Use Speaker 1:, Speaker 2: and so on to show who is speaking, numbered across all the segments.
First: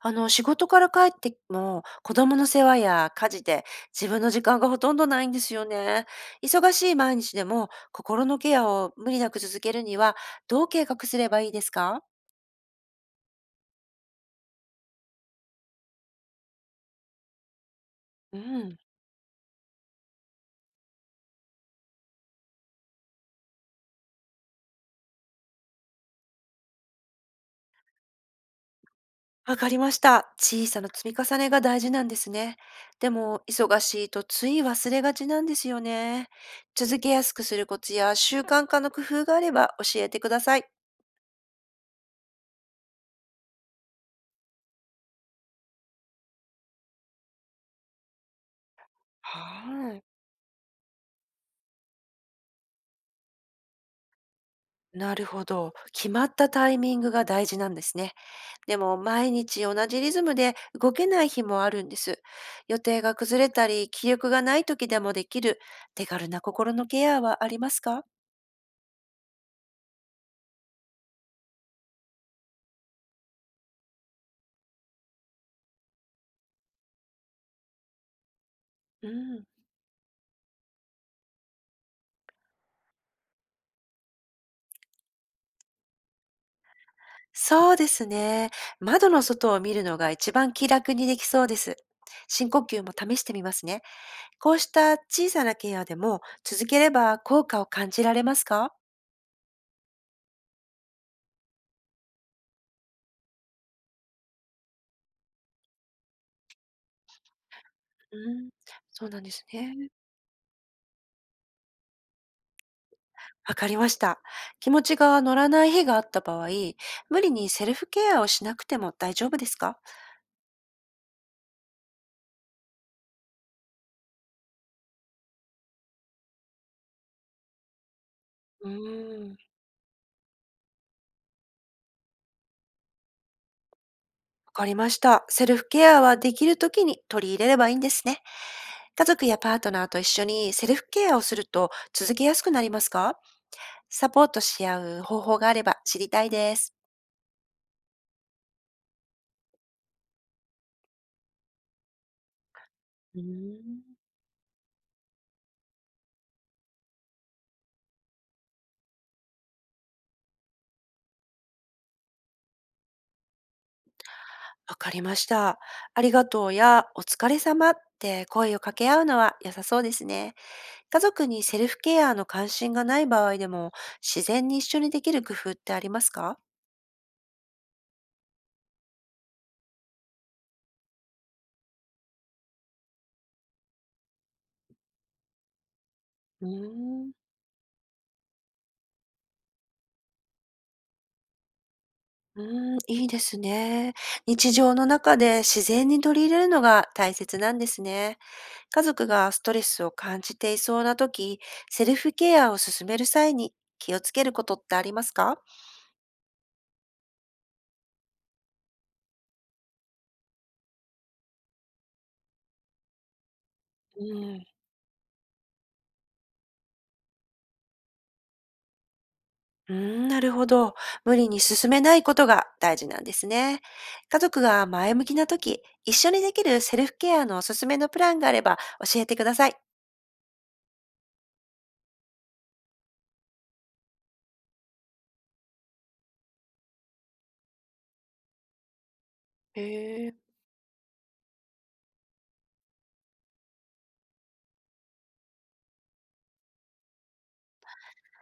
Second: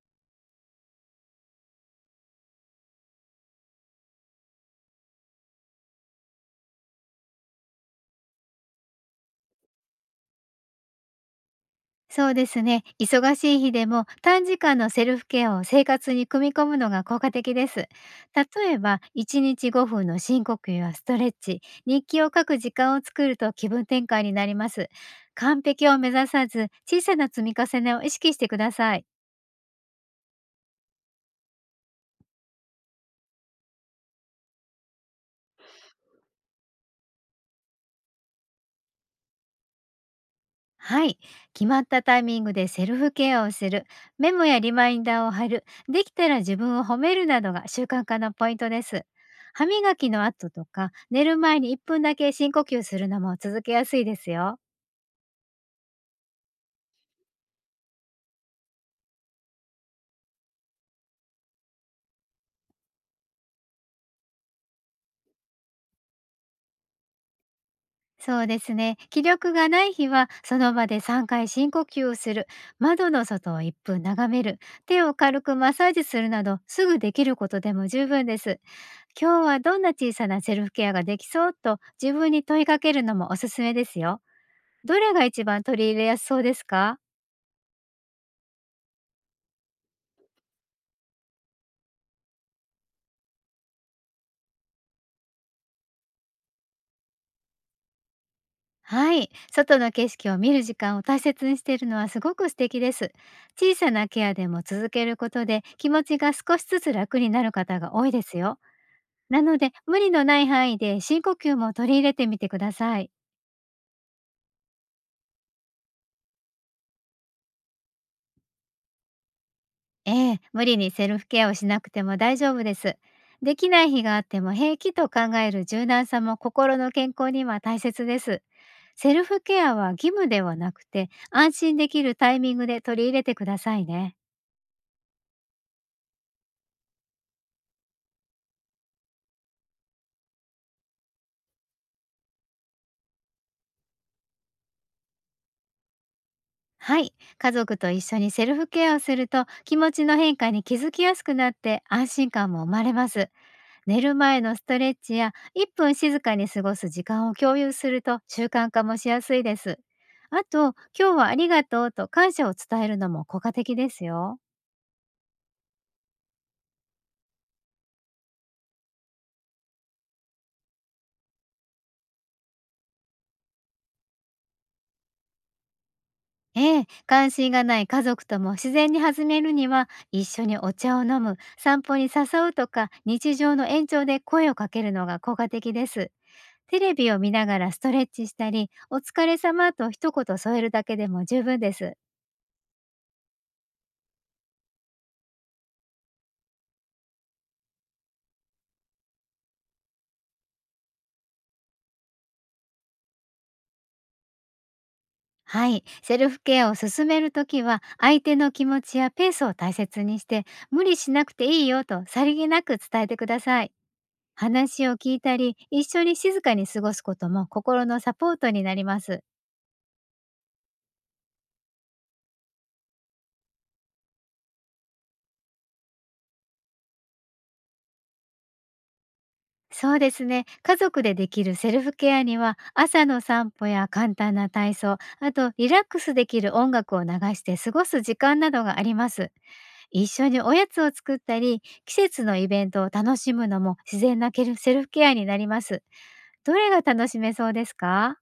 Speaker 1: 仕事から帰っても、子供の世話や家事で自分の時間がほとんどないんですよね。忙しい毎日でも、心のケアを無理なく続けるには、どう計画すればいいですか？
Speaker 2: そうですね。忙しい日でも短時間のセルフケアを生活に組み込むのが効果的です。
Speaker 1: う
Speaker 2: 例え
Speaker 1: ん、
Speaker 2: ば、1日5分の深呼吸やストレッチ、日記を書く時間を作ると気分転換になります。完璧を目指さず、小さな積み重ねを意識してください。
Speaker 1: わかりました。小さな積み重ねが大事なんですね。でも、忙しいとつい忘れがちなんですよね。続けやすくするコツや習慣化の工夫があれば教えてください。
Speaker 2: はい。決まったタイミングでセルフケアをする、メモやリマインダーを貼る、できたら自分を褒めるなどが習慣化のポイントです。歯
Speaker 1: は
Speaker 2: 磨
Speaker 1: い。
Speaker 2: きの後とか、寝る前に1分だけ深呼吸するのも続けやすいですよ。
Speaker 1: なるほど。決まったタイミングが大事なんですね。でも毎日同じリズムで動けない日もあるんです。予定が崩れたり、気力がない時でもできる手軽な心のケアはありますか？
Speaker 2: そうですね。気力がない日は、その場で3回深呼吸をする、窓の外を1分眺める、手を軽くマッサージするなど、すぐできることでも十分です。
Speaker 1: う
Speaker 2: 今日
Speaker 1: ん。
Speaker 2: はどんな小さなセルフケアができそうと自分に問いかけるのもおすすめですよ。どれが一番取り入れやすそうですか？
Speaker 1: そうですね。窓の外を見るのが一番気楽にできそうです。深呼吸も試してみますね。こうした小さなケアでも続ければ効果を感じられますか？
Speaker 2: はい。外の景色を見る時間を大切にしているのはすごく素敵です。小さなケアでも続けることで気持ちが少しずつ楽になる方が多いで
Speaker 1: う
Speaker 2: す
Speaker 1: ん。
Speaker 2: よ。
Speaker 1: そうなんで
Speaker 2: な
Speaker 1: す
Speaker 2: ので、
Speaker 1: ね。
Speaker 2: 無理のない範囲で深呼吸も取り入れてみてください。
Speaker 1: わかりました。気持ちが乗らない日があった場合、無理にセルフケアをしなくても大丈夫ですか？
Speaker 2: ええ、無理にセルフケアをしなくても大丈夫です。できない日があっても平気と考える柔軟さも心の健康には大切です。
Speaker 1: う
Speaker 2: セル
Speaker 1: ーん、わ
Speaker 2: フケアは義務ではなくて、安心できるタイミングで取り入れてくださいね。
Speaker 1: かりました。セルフケアはできるときに取り入れればいいんですね。家族やパートナーと一緒にセルフケアをすると続けやすくなりますか？サポートし合う方法があれば知りたいです。
Speaker 2: はい。家族と一緒にセルフケアをすると、気持ちの変化に気づきやすくなって安心感も生まれま
Speaker 1: うー
Speaker 2: す。
Speaker 1: ん、
Speaker 2: 寝る前のストレッチや1分静かに過ごす時間を共有すると、習慣化もしやすいです。あと、今日はありがとうと感謝を伝えるのも効果的ですよ。
Speaker 1: わかりました。ありがとうやお疲れ様って声を掛け合うのは良さそうですね。家族にセルフケアの関心がない場合でも自然に一緒にできる工夫ってありますか？
Speaker 2: ええ、関心がない家族とも自然に弾めるには、一緒にお茶を飲む、散歩に誘うとか、日常の延長で声をかけるのが効果的です。
Speaker 1: うー
Speaker 2: テレビ
Speaker 1: ん
Speaker 2: を見ながらストレッチしたり、お疲れ様と一言添えるだけでも十分です。
Speaker 1: うーん、いいですね。日常の中で自然に取り入れるのが大切なんですね。家族がストレスを感じていそうな時、セルフケアを進める際に気をつけることってありますか？
Speaker 2: はい。セルフケアを進めるときは、相手の気持ちやペースを大切にして、無理しなくていいよとさりげなく伝えてください。
Speaker 1: うん、
Speaker 2: 話を聞いたり、一緒に静かに過ごすことも心のサポートになります。
Speaker 1: うーん、なるほど。無理に進めないことが大事なんですね。家族が前向きな時、一緒にできるセルフケアのおすすめのプランがあれば教えてください。
Speaker 2: そうですね。家族でできるセルフケアには、朝の散歩や簡単な体操、あとリラックスできる音楽を流して過ごす時間などがあります。
Speaker 1: へ
Speaker 2: 一
Speaker 1: え。
Speaker 2: 緒におやつを作ったり、季節のイベントを楽しむのも自然なケルセルフケアになります。どれが楽しめそうですか？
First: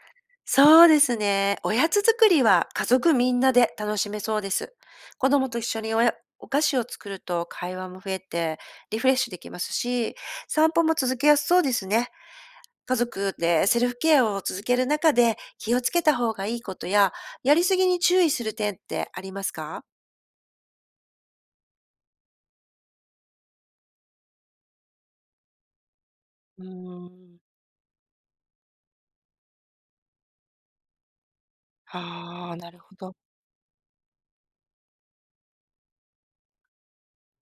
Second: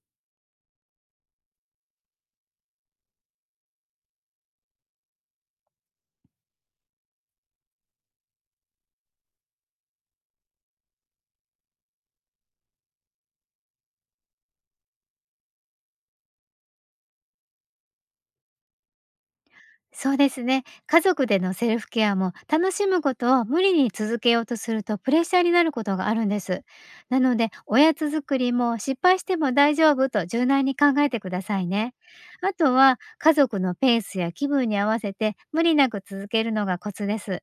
Speaker 1: そうですね。おやつ作りは家族みんなで楽しめそうです。子供と一緒にお菓子を作ると会話も増えてリフレッシュできますし、散歩も続けやすそうですね。家族でセルフケアを続ける中で気をつけた方がいいことや、やりすぎに注意する点ってありますか？
Speaker 2: そうですね。家族でのセルフケアも、楽しむことを無理に続けようとするとプレッシャーになることがあるんです。
Speaker 1: うー
Speaker 2: なの
Speaker 1: ん、
Speaker 2: で、おやつ作りも失敗しても大丈夫と柔軟に考えてくださいね。
Speaker 1: あ
Speaker 2: あ
Speaker 1: あ、な
Speaker 2: と
Speaker 1: るほ
Speaker 2: は、
Speaker 1: ど。
Speaker 2: 家族のペースや気分に合わせて無理なく続けるのがコツです。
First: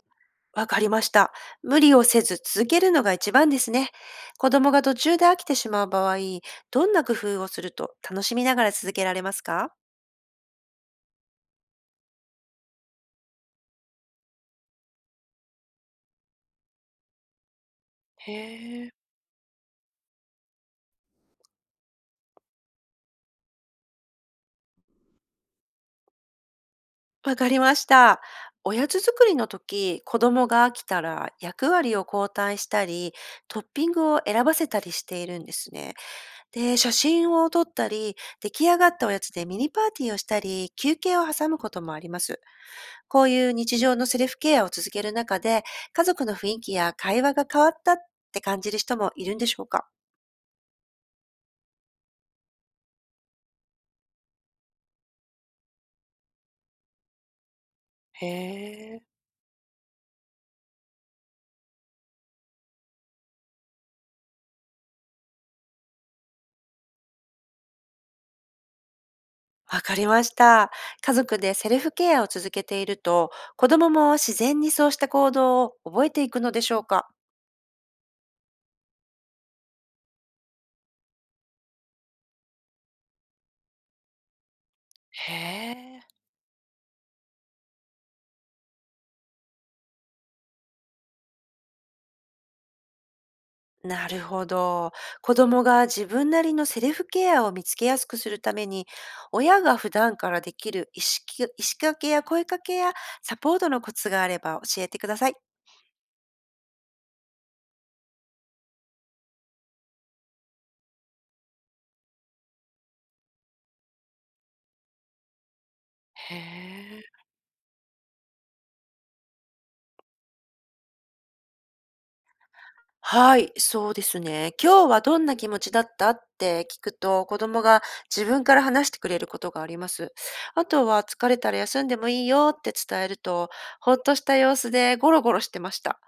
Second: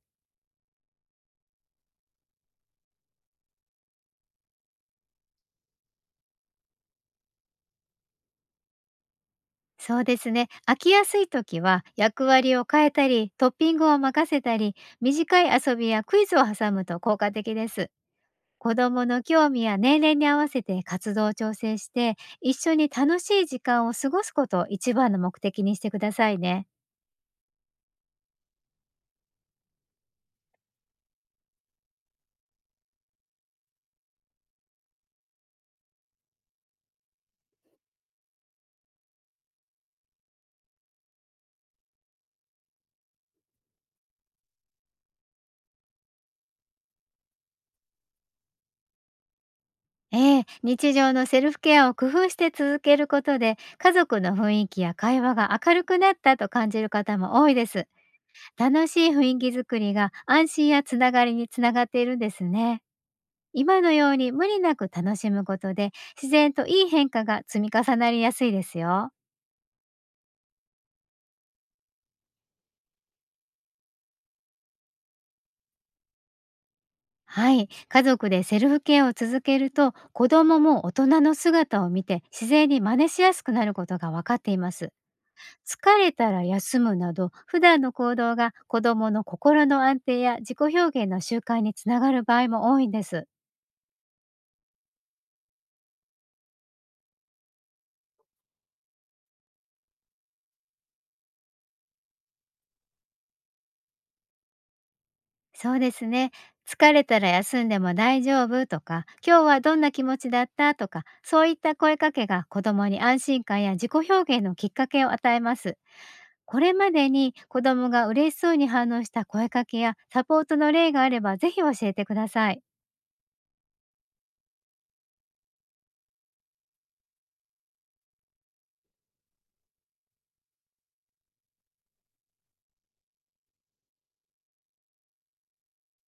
Speaker 1: わかりました。無理をせず続けるのが一番ですね。子供が途中で飽きてしまう場合、どんな工夫をすると楽しみながら続けられますか？
Speaker 2: そうですね。飽きやすい時は役割を変えたり、トッピングを任せたり、短い遊びやクイズを挟むと効果的です。子
Speaker 1: へえ。
Speaker 2: 供の興味や年齢に合わせて活動を調整して、一緒に楽しい時間を過ごすことを一番の目的にしてくださいね。
Speaker 1: わかりました。おやつ作りの時、子供が飽きたら役割を交代したり、トッピングを選ばせたりしているんですね。で、写真を撮ったり、出来上がったおやつでミニパーティーをしたり、休憩を挟むこともあります。こういう日常のセルフケアを続ける中で、家族の雰囲気や会話が変わったって感じる人もいるんでしょうか？
Speaker 2: ええ、日常のセルフケアを工夫して続けることで、家族の雰囲気や会話が明るくなったと感じる方も多いです。
Speaker 1: へ
Speaker 2: 楽
Speaker 1: え。
Speaker 2: しい雰囲気づくりが安心やつながりにつながっているんですね。今のように無理なく楽しむことで、自然といい変化が積み重なりやすいですよ。
Speaker 1: わかりました。家族でセルフケアを続けていると、子供も自然にそうした行動を覚えていくのでしょうか？
Speaker 2: はい、家族でセルフケアを続けると、子供も大人の姿を見て自然に真似しやすくなることが分かっています。
Speaker 1: へ
Speaker 2: 疲
Speaker 1: え。
Speaker 2: れたら休むなど、普段の行動が子供の心の安定や自己表現の習慣につながる場合も多いんです。
Speaker 1: なるほど。子供が自分なりのセルフケアを見つけやすくするために、親が普段からできる意識かけや声かけやサポートのコツがあれば教えてください。
Speaker 2: そうですね。疲れたら休んでも大丈夫とか、今日はどんな気持ちだったとか、そういった声かけが子供に安心感や自己表現のきっかけを与えます。
Speaker 1: へ
Speaker 2: これま
Speaker 1: え。
Speaker 2: でに子供が嬉しそうに反応した声かけやサポートの例があれば、ぜひ教えてください。
Speaker 1: はい、そうですね。今日はどんな気持ちだったって聞くと、子供が自分から話してくれることがあります。あとは疲れたら休んでもいいよって伝えると、ほっとした様子でゴロゴロしてました。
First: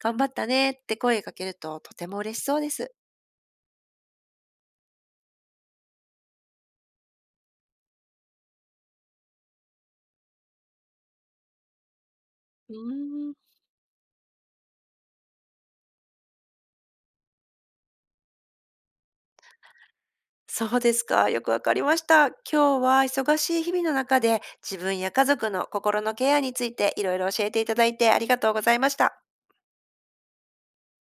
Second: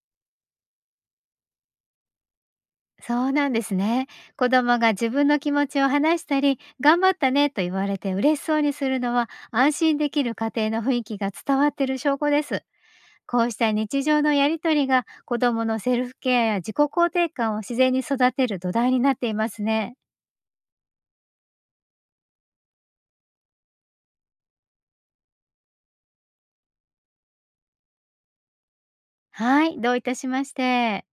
Speaker 1: 頑張ったねって声かけるととても嬉しそうです。
Speaker 2: そうなんですね。子供が自分の気持ちを話したり、頑張ったねと言われて嬉しそうにするのは、安心できる家庭の雰囲気が伝わっている証拠です。
Speaker 1: うーん、
Speaker 2: こうした日常のやりとりが、子どものセルフケアや自己肯定感を自然に育てる土台になっていますね。
Speaker 1: そうですか。よくわかりました。今日は忙しい日々の中で自分や家族の心のケアについていろいろ教えていただいてありがとうございました。
Speaker 2: はい、どういたしまして。